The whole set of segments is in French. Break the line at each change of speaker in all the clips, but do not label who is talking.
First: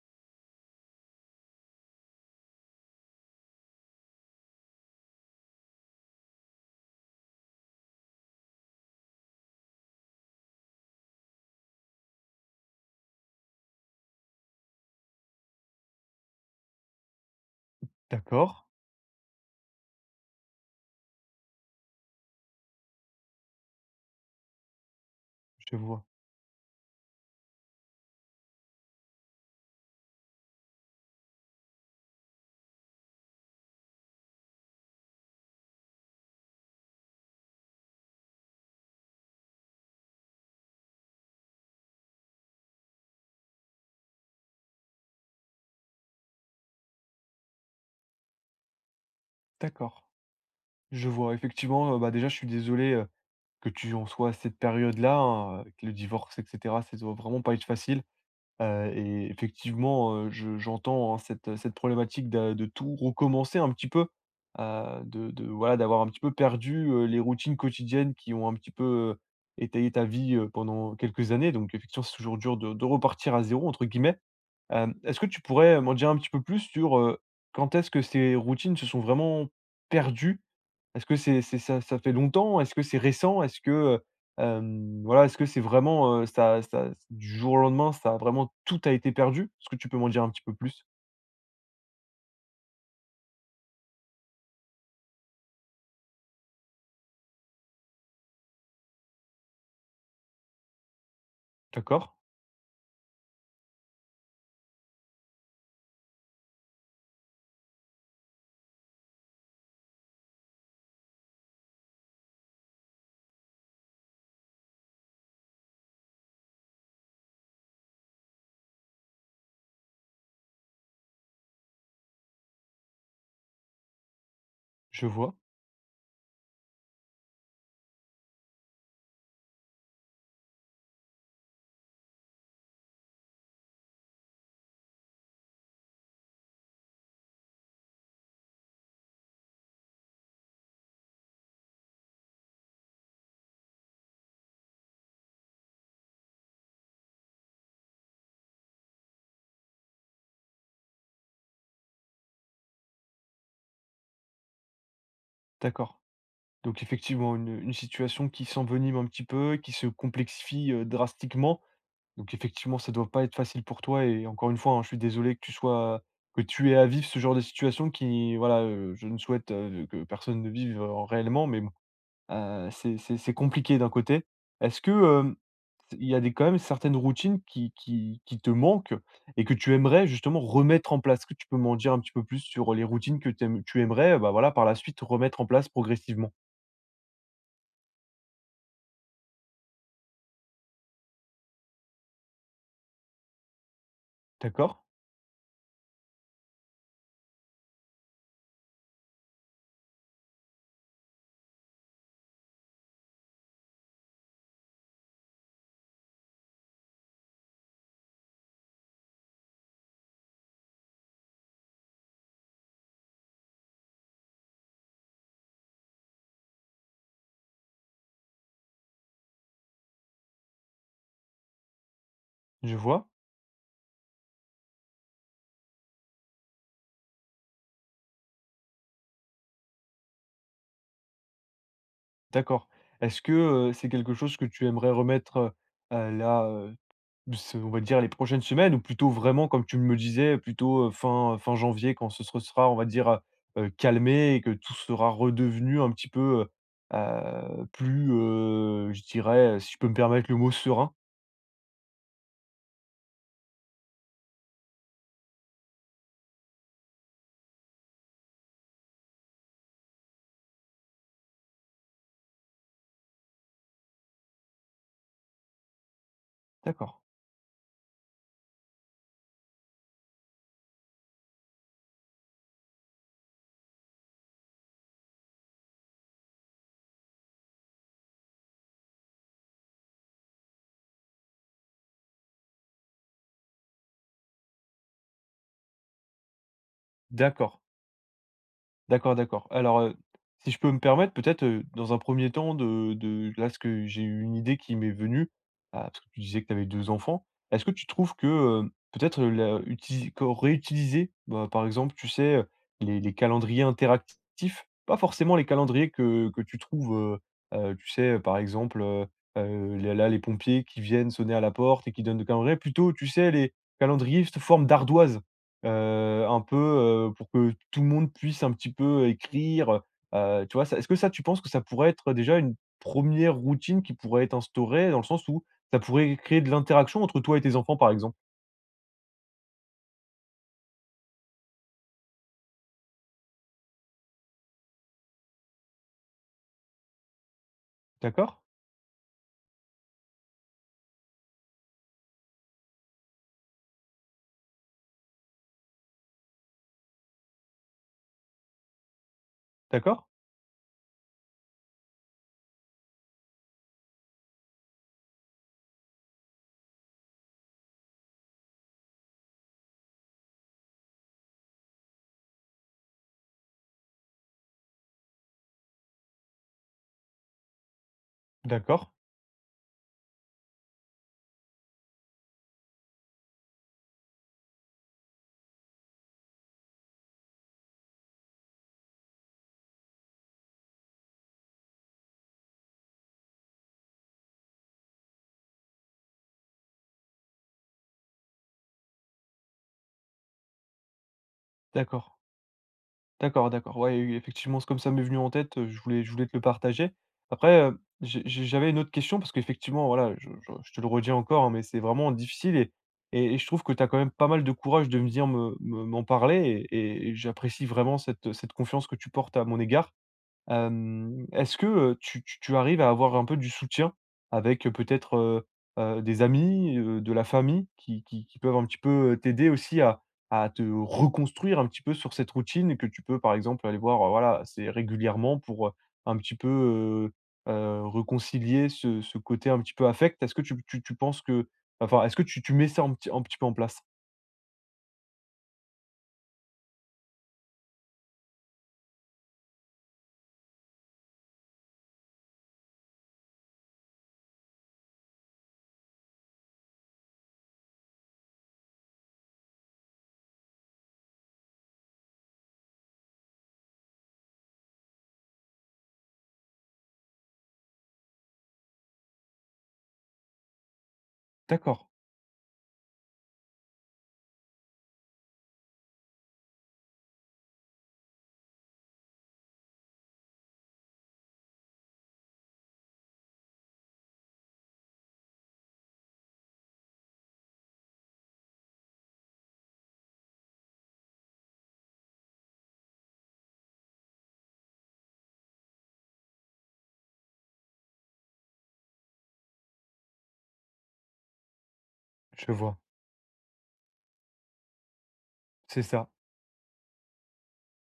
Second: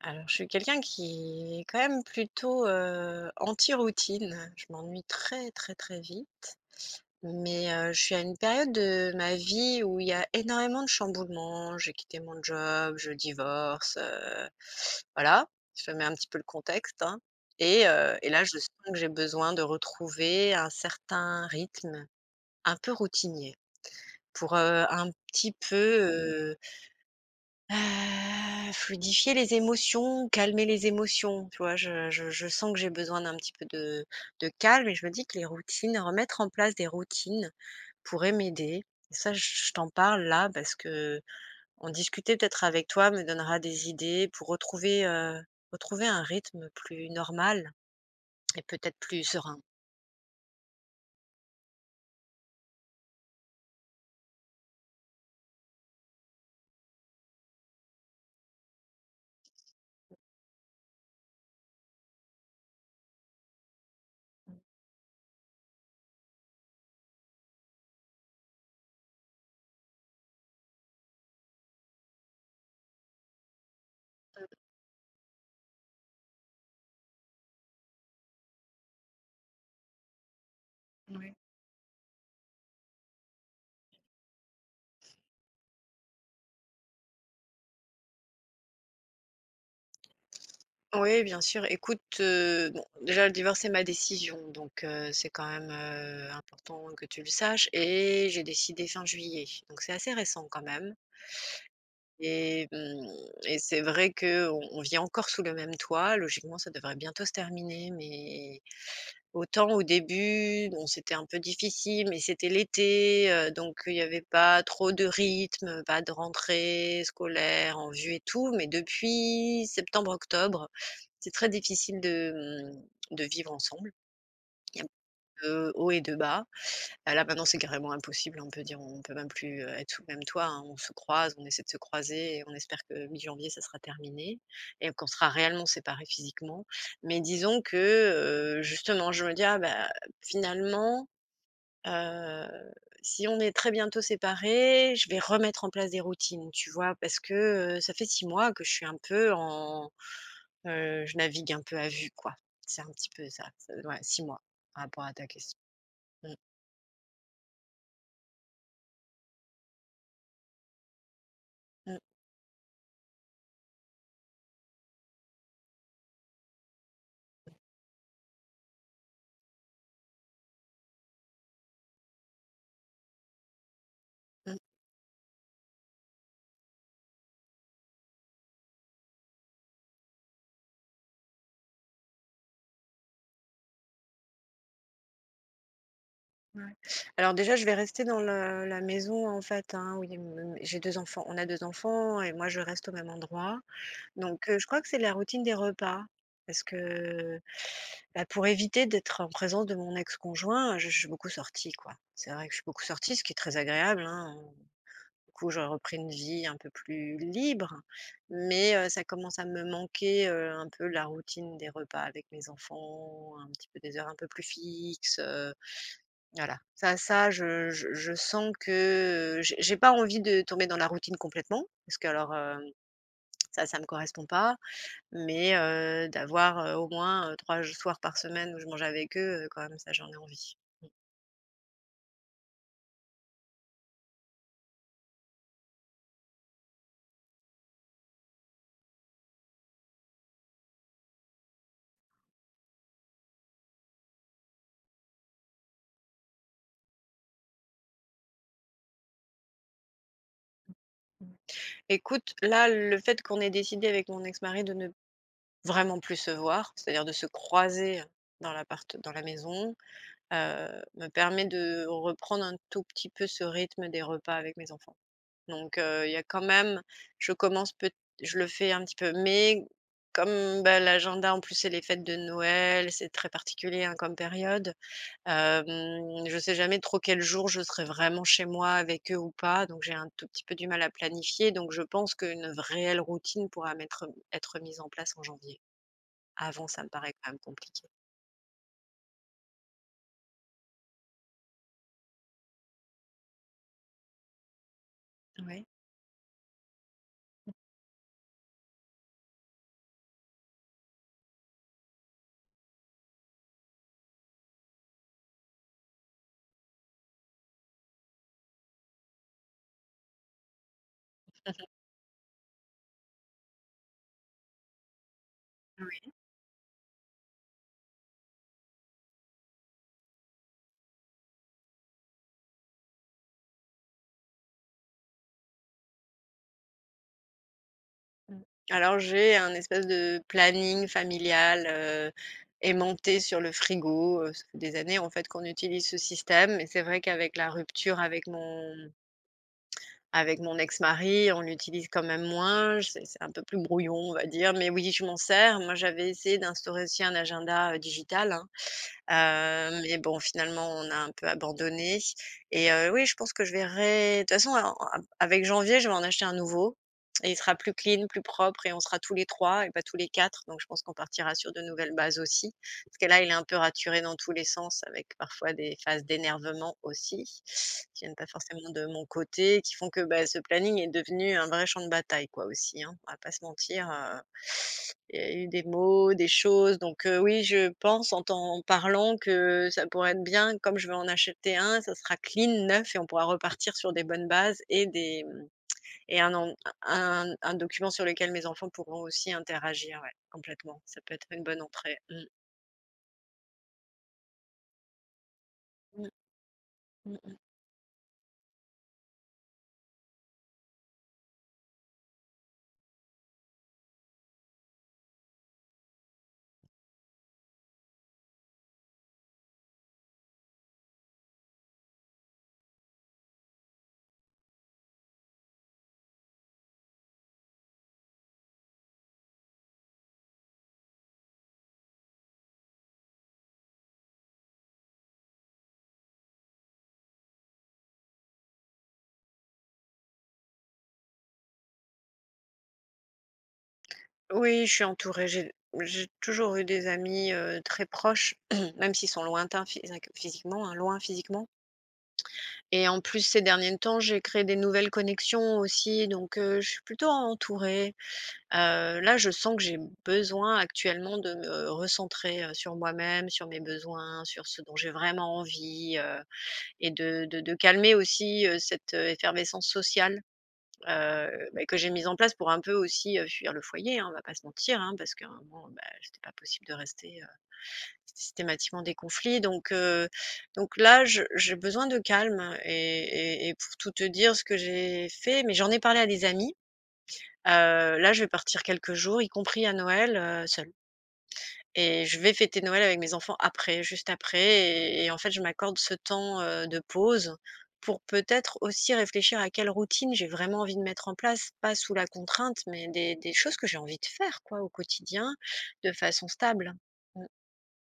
Alors, je suis quelqu'un qui est quand même plutôt, anti-routine. Je m'ennuie très, très, très vite, mais je suis à une période de ma vie où il y a énormément de chamboulements. J'ai quitté mon job, je divorce, voilà, je te mets un petit peu le contexte, hein. Et là,
D'accord,
je sens que j'ai besoin de retrouver un certain rythme un peu routinier pour, un petit
je vois.
peu. Fluidifier les émotions, calmer les émotions, tu vois? Je sens que j'ai besoin d'un petit peu de calme et je me dis que les routines remettre en place des routines pourrait m'aider. Et Ça, j je t'en parle là parce que qu'en discuter peut-être avec toi me donnera des idées pour retrouver un rythme plus normal et peut-être plus serein.
D'accord. Je vois. Effectivement, bah, déjà, je suis désolé, que tu en sois à cette période-là, hein, que le divorce et cetera, ça doit vraiment pas être facile, et effectivement, je j'entends, hein, cette problématique de tout recommencer un petit peu, de voilà, d'avoir un petit peu perdu, les routines quotidiennes qui ont un petit peu, heu, étayé ta vie, pendant quelques années. Donc effectivement, c'est toujours dur de «repartir à zéro entre guillemets». Hem, est-ce que tu pourrais m'en dire un petit peu plus sur, quand est-ce que ces routines se sont vraiment perdues? Est-ce que
Ouais.
c'est ça fait longtemps? Est-ce que c'est récent? Est-ce que, voilà, est-ce que c'est vraiment, ça du jour au lendemain, ça a vraiment tout a été perdu? Est-ce que tu peux m'en dire un petit peu plus?
Oui, bien sûr. Écoute, bon, déjà le divorce, c'est ma décision, donc c'est quand même, important que tu le saches et j'ai décidé fin juillet, donc c'est assez récent quand même
D'accord,
et mmh et c'est vrai que on vit encore sous le même toit. Logiquement, ça devrait bientôt se terminer, mais autant au début, bon, c'était un peu difficile, mais c'était l'été, donc il n'y avait pas trop de rythme, pas de rentrée scolaire en vue et tout, mais depuis septembre-octobre c'est très difficile de vivre ensemble. Il y a
je vois,
de haut et de bas. Bah, là, maintenant, c'est carrément impossible, hein, on peut même plus, être sous le même toit, hein. On se croise, on essaie de se croiser et on espère que mi-janvier, ça sera terminé et qu'on sera réellement séparés physiquement. Mais disons que, justement, je me dis: «Ah bah, finalement, heu, si on est très bientôt séparés, je vais remettre en place des routines», tu vois? Parce que, ça fait 6 mois que je suis un peu en je navigue un peu à vue, quoi. C'est un petit peu ça, ouais, 6 mois, par rapport à ta question.
d'accord.
Mmh,
Donc effectivement, une situation qui s'envenime un petit peu, qui se complexifie, drastiquement.
mmh,
Donc effectivement, ça doit pas être facile pour toi et encore une fois, hein, je suis désolé que tu sois que tu aies à vivre ce genre de situation qui, voilà, je ne souhaite, que personne ne vive, réellement, mais bon, c'est compliqué d'un côté.
mmh,
Est-ce que, hem, il y a des quand même certaines routines qui te manquent et que tu aimerais justement remettre en place? Est-ce que tu peux m'en dire un petit peu plus sur les routines que tu aimerais, bah, voilà, par la suite remettre en place progressivement?
ouais. Alors déjà, je vais rester dans le la maison, en fait, hein, où il y a m j'ai 2 enfants. On a 2 enfants et moi, je reste au même endroit. Donc je
D'accord,
crois que c'est la routine des repas parce que, bah, pour éviter d'être en présence de mon ex-conjoint, je suis beaucoup sortie, quoi. C'est vrai que je suis beaucoup sortie, ce qui est très agréable, hein. Du coup, j'aurais repris une vie un peu plus libre, mais ça commence à me manquer, un peu la routine des repas avec mes enfants, un petit peu des heures un peu plus fixes, voilà. Ça, je sens que, j'ai pas envie de tomber dans la routine complètement, parce que alors,
je vois,
ça me correspond pas, mais d'avoir, au moins, 3 soirs par semaine où je mange avec eux, quand même ça j'en ai envie. Mmh.
d'accord. Est-ce que, c'est quelque chose que tu aimerais remettre, là, c'est, on va dire, les prochaines semaines ou plutôt vraiment comme tu me le disais, plutôt, fin janvier quand ce se sera, on va dire, calmé et que tout sera redevenu un petit peu, plus, je dirais, si je peux me permettre le mot, serein?
Mmh. Écoute, là, le fait qu'on ait décidé avec mon ex-mari de ne vraiment plus se voir, c'est-à-dire de se croiser dans la maison, me permet de reprendre un tout petit peu ce rythme des repas avec mes enfants. Donc il y a quand même
D'accord,
je commence peut je le fais un petit peu, mais comme, bah, l'agenda en plus c'est les fêtes de Noël, c'est très particulier, hein, comme période. Je sais jamais trop quel jour je serai vraiment chez moi avec eux ou pas, donc j'ai un tout petit peu du mal à planifier, donc je pense qu'une réelle routine pourra m'être être mise en place en janvier. Avant, ça me paraît quand même
d'accord.
compliqué.
D'accord, d'accord. Alors, si je peux me permettre peut-être, dans un premier temps de là, ce que j'ai eu une idée qui m'est venue,
Ouais.
ah, parce que tu disais que tu avais 2 enfants. Est-ce que tu trouves que, peut-être, la utili co réutiliser, bah, par exemple, tu sais, les calendriers interactifs, pas forcément les calendriers que tu trouves, tu sais, par exemple, les là, les pompiers qui viennent sonner à la porte et qui donnent de calendriers, plutôt, tu sais, les calendriers sous forme d'ardoise.
Oui.
Un peu, pour que tout le monde puisse un petit peu écrire, tu vois? Ça, est-ce que ça, tu penses que ça pourrait être déjà une première routine qui pourrait être instaurée dans le sens où ça pourrait créer de l'interaction entre toi et tes enfants, par exemple?
Mmh. Alors j'ai un espèce de planning familial, aimanté sur le frigo, ça fait des années en fait qu'on utilise ce système et c'est vrai qu'avec la rupture avec
D'accord?
mon ex-mari, on l'utilise quand même moins, c'est un peu plus brouillon, on va dire, mais oui, je m'en sers. Moi, j'avais essayé d'instaurer aussi un agenda, digital, hein. Mais
D'accord?
bon, finalement, on a un peu abandonné et oui, je pense que je verrai de toute façon, a a avec janvier, je vais en acheter un nouveau et il sera plus clean, plus propre et on sera tous les 3, et pas tous les 4. Donc je pense qu'on partira sur de nouvelles bases aussi. Parce que là, il est un peu raturé dans tous les sens avec parfois des phases d'énervement aussi, qui viennent pas forcément de
D'accord?
mon côté, qui font que, bah, ce planning est devenu un vrai champ de bataille, quoi, aussi, hein, on va pas se mentir, il y a eu des mots, des choses, donc oui, je pense en t'en parlant que ça pourrait être bien, comme je vais en acheter un, ça sera clean, neuf et on pourra repartir sur des bonnes bases et des, mmh et un en un un document sur lequel mes enfants pourront aussi interagir, ouais, complètement. Ça peut être une bonne entrée.
D'accord.
Mmh.
D'accord, d'accord. Ouais, oui, effectivement, c'est comme ça m'est venu en tête, je voulais
Mmh,
je voulais te le partager.
mmh mh.
Après, j'avais une autre question parce qu'effectivement, voilà, je te le redis encore, hein, mais c'est vraiment difficile et je trouve que tu as quand même pas mal de courage de venir me m'en parler et j'apprécie vraiment cette confiance que tu portes à mon égard. Hem, est-ce que, tu arrives à avoir un peu du soutien avec, peut-être, des amis, de la famille qui peuvent un petit peu, t'aider aussi à te reconstruire un petit peu sur cette routine et que tu peux, par exemple, aller voir, voilà, c'est régulièrement pour, un petit peu, réconcilier ce côté un petit peu affect? Est-ce que tu penses que enfin, est-ce que tu mets ça un petit peu en place?
Oui, je suis entourée, j'ai toujours eu des amis, très proches, même s'ils sont lointains physiquement, hein, loin physiquement. Et en plus, ces derniers temps, j'ai créé des nouvelles connexions aussi, donc je suis plutôt entourée. Là, je sens que j'ai besoin actuellement de me recentrer, sur moi-même, sur mes besoins, sur ce dont j'ai vraiment envie, et de calmer aussi, cette, effervescence sociale, beh, que
D'accord,
j'ai mise en place pour un peu aussi, fuir le foyer, hein, on va pas se mentir, hein, parce qu'à un moment, bah, c'était pas possible de rester. Systématiquement des conflits donc là, je j'ai besoin de calme et pour tout te dire ce que j'ai fait mais j'en ai parlé à des amis, heu, là, je vais partir quelques jours, y compris à Noël, seule et je vais fêter Noël avec mes enfants après, juste après et en fait, je m'accorde ce temps, de pause pour peut-être aussi réfléchir à quelle routine j'ai vraiment envie de mettre en place, pas sous la
je
contrainte
vois,
mais des choses que j'ai envie de faire quoi au quotidien
c'est
de
ça.
façon stable. Mmh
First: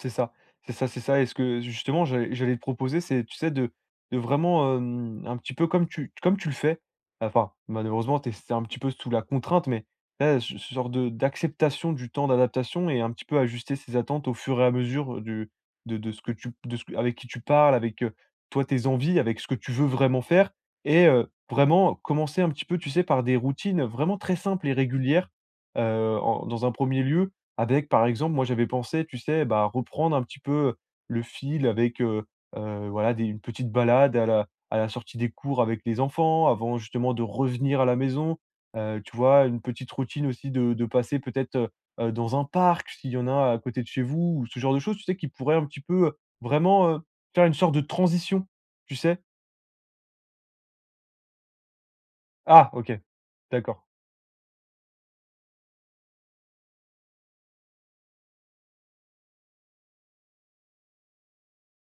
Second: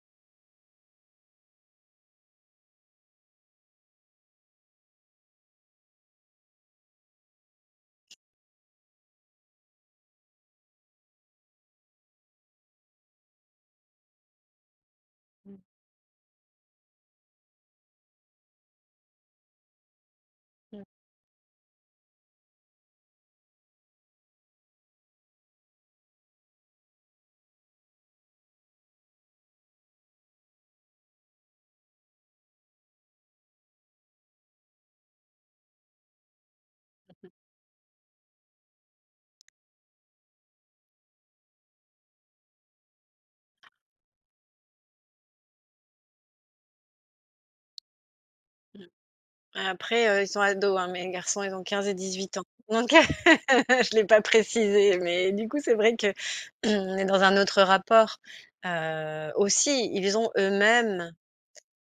C'est ça, c'est ça, c'est ça et ce que justement j'allais te proposer, c'est tu sais de vraiment, un petit peu comme tu le fais, enfin malheureusement t'es c'est un petit peu sous la contrainte, mais là ce genre de d'acceptation du temps d'adaptation et un petit peu ajuster ses attentes au fur et à mesure du de ce que tu de ce que- avec qui tu parles, avec, toi tes envies, avec ce que tu veux vraiment faire et vraiment commencer un petit peu, tu sais, par des routines vraiment très simples et régulières, en dans un premier lieu avec, par exemple, moi j'avais pensé, tu sais, bah, reprendre un petit peu le fil avec, voilà, des une petite balade à la sortie des cours avec les enfants, avant justement de revenir à la maison. Tu vois, une petite routine aussi de passer peut-être, dans un parc, s'il y en a à côté de chez vous ou ce genre de choses, tu sais, qui pourrait un petit peu, vraiment, faire une sorte de transition,
mh.
tu sais?
Après, ils sont ados, hein, mes garçons, ils ont 15 et 18 ans.
Ah
Donc
OK, d'accord,
je l'ai pas précisé, mais du coup, c'est vrai qu'on est dans un autre rapport. Aussi, ils ont eux-mêmes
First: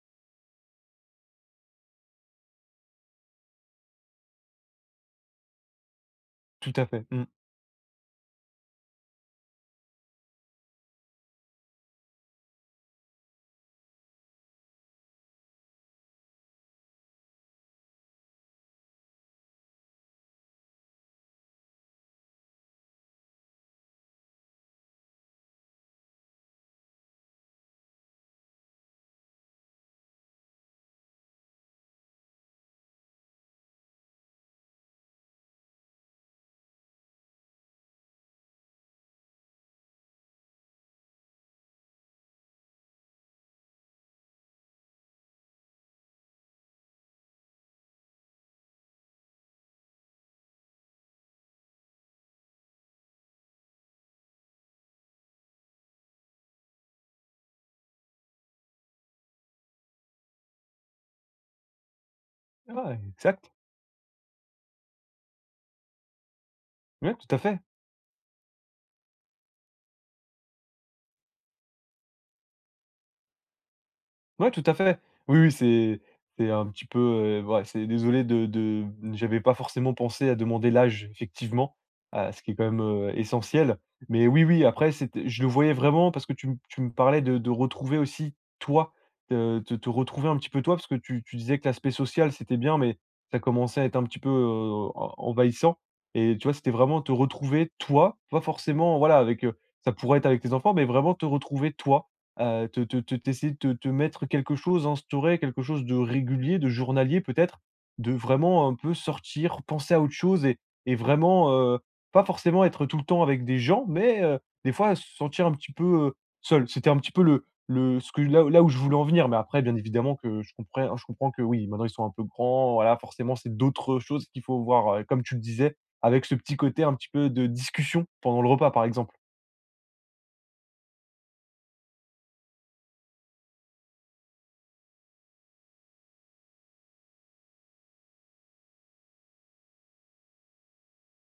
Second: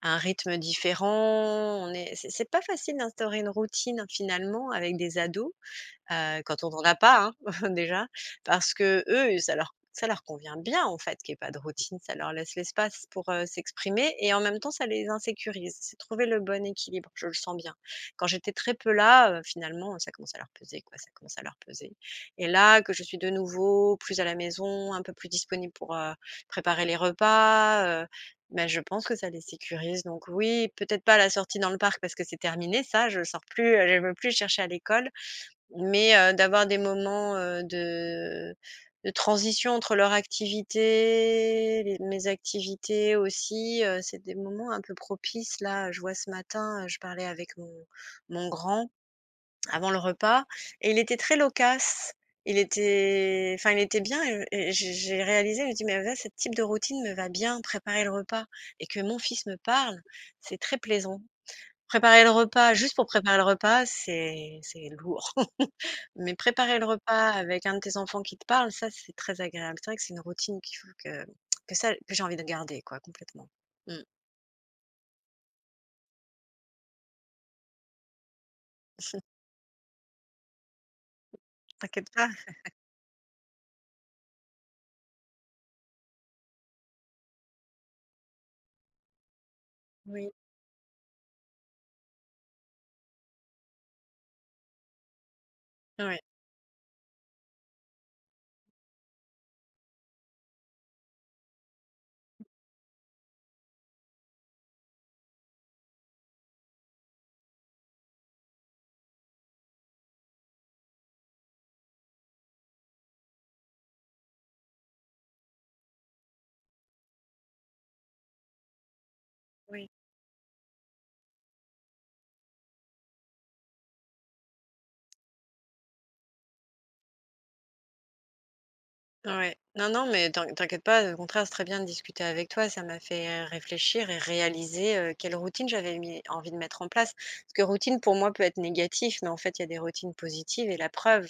un rythme différent. On est c'est pas facile d'instaurer une routine finalement avec des ados quand on
tout
n'en
à
a
fait,
pas,
mmh.
hein, déjà, parce que eux, ça leur convient bien, en fait, qu'il y ait pas de routine. Ça leur laisse l'espace pour, s'exprimer et en même temps, ça les insécurise. C'est trouver le bon équilibre, je le sens bien. Quand j'étais très peu là, finalement, ça commence à leur peser, quoi, ça commence à leur peser et là, que je suis de nouveau plus à la maison, un peu plus disponible pour, préparer les repas, bah, je pense que ça les sécurise donc oui, peut-être pas la sortie dans le parc parce que c'est terminé ça, je sors plus, je ne veux plus chercher à l'école, mais d'avoir des moments, de transition entre leur activité, les mes activités aussi, c'est des moments un peu propices. Là, je vois ce matin, je parlais avec mon grand avant le repas et il était très loquace. Il était Enfin, il était bien et j'ai réalisé, je me dis: «Mais là, ce type de routine me va bien, préparer le repas» et que mon fils me parle, c'est très plaisant. Préparer le repas, juste
Ouais,
pour préparer le
exact,
repas, c'est lourd. Mais préparer le
ouais,
repas
tout à fait.
avec un de tes enfants qui te parle, ça, c'est très agréable. C'est vrai que c'est une routine qu'il faut que j'ai envie de garder, quoi, complètement. Mmh.
Ouais, tout à fait. Oui, oui, c'est un petit peu, ouais, c'est désolé de j'avais pas forcément pensé à demander l'âge effectivement,
T'inquiète pas.
ce qui est quand même, essentiel. Mais oui, oui, après c'était je le voyais vraiment parce que tu me parlais de retrouver aussi toi, de te
Oui.
retrouver un petit peu toi parce que tu disais que l'aspect social c'était bien, mais ça commençait à être un petit peu, en envahissant
Oui,
et tu vois, c'était vraiment te retrouver toi, pas forcément voilà avec, ça pourrait être avec tes enfants, mais vraiment te retrouver toi. Te te te T'essayer de te mettre quelque chose, instaurer quelque chose de régulier, de journalier peut-être, de vraiment un peu sortir, penser à autre chose et vraiment, heu, pas forcément être tout le temps avec des gens, mais, des fois se sentir un petit peu, heu, seul. C'était un petit peu le ce que là où je voulais en venir, mais après bien
oui.
évidemment que je comprends que oui, maintenant ils sont un peu grands, voilà, forcément c'est d'autres choses qu'il faut voir, comme tu le disais, avec ce petit côté un petit peu de discussion pendant le repas par exemple.
Ouais. Non, non, mais t'inquiète pas, au contraire, c'est très bien de discuter avec toi. Ça m'a fait réfléchir et réaliser, quelle routine j'avais mis envie de mettre en place. Parce que routine, pour moi, peut être négatif, mais en fait, il y a des routines positives et la preuve,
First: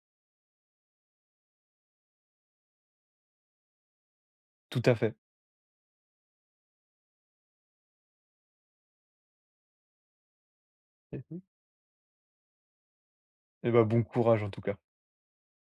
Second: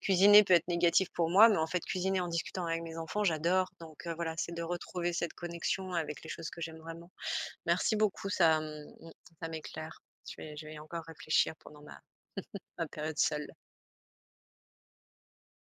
cuisiner peut être négatif pour moi, mais en fait, cuisiner en discutant avec mes enfants, j'adore. Donc voilà, c'est de
Tout à
retrouver
fait
cette connexion avec les choses que j'aime vraiment. Merci beaucoup, mmh, ça m'éclaire. Je vais encore
et
réfléchir pendant ma période seule.
et bah, bon courage en tout cas.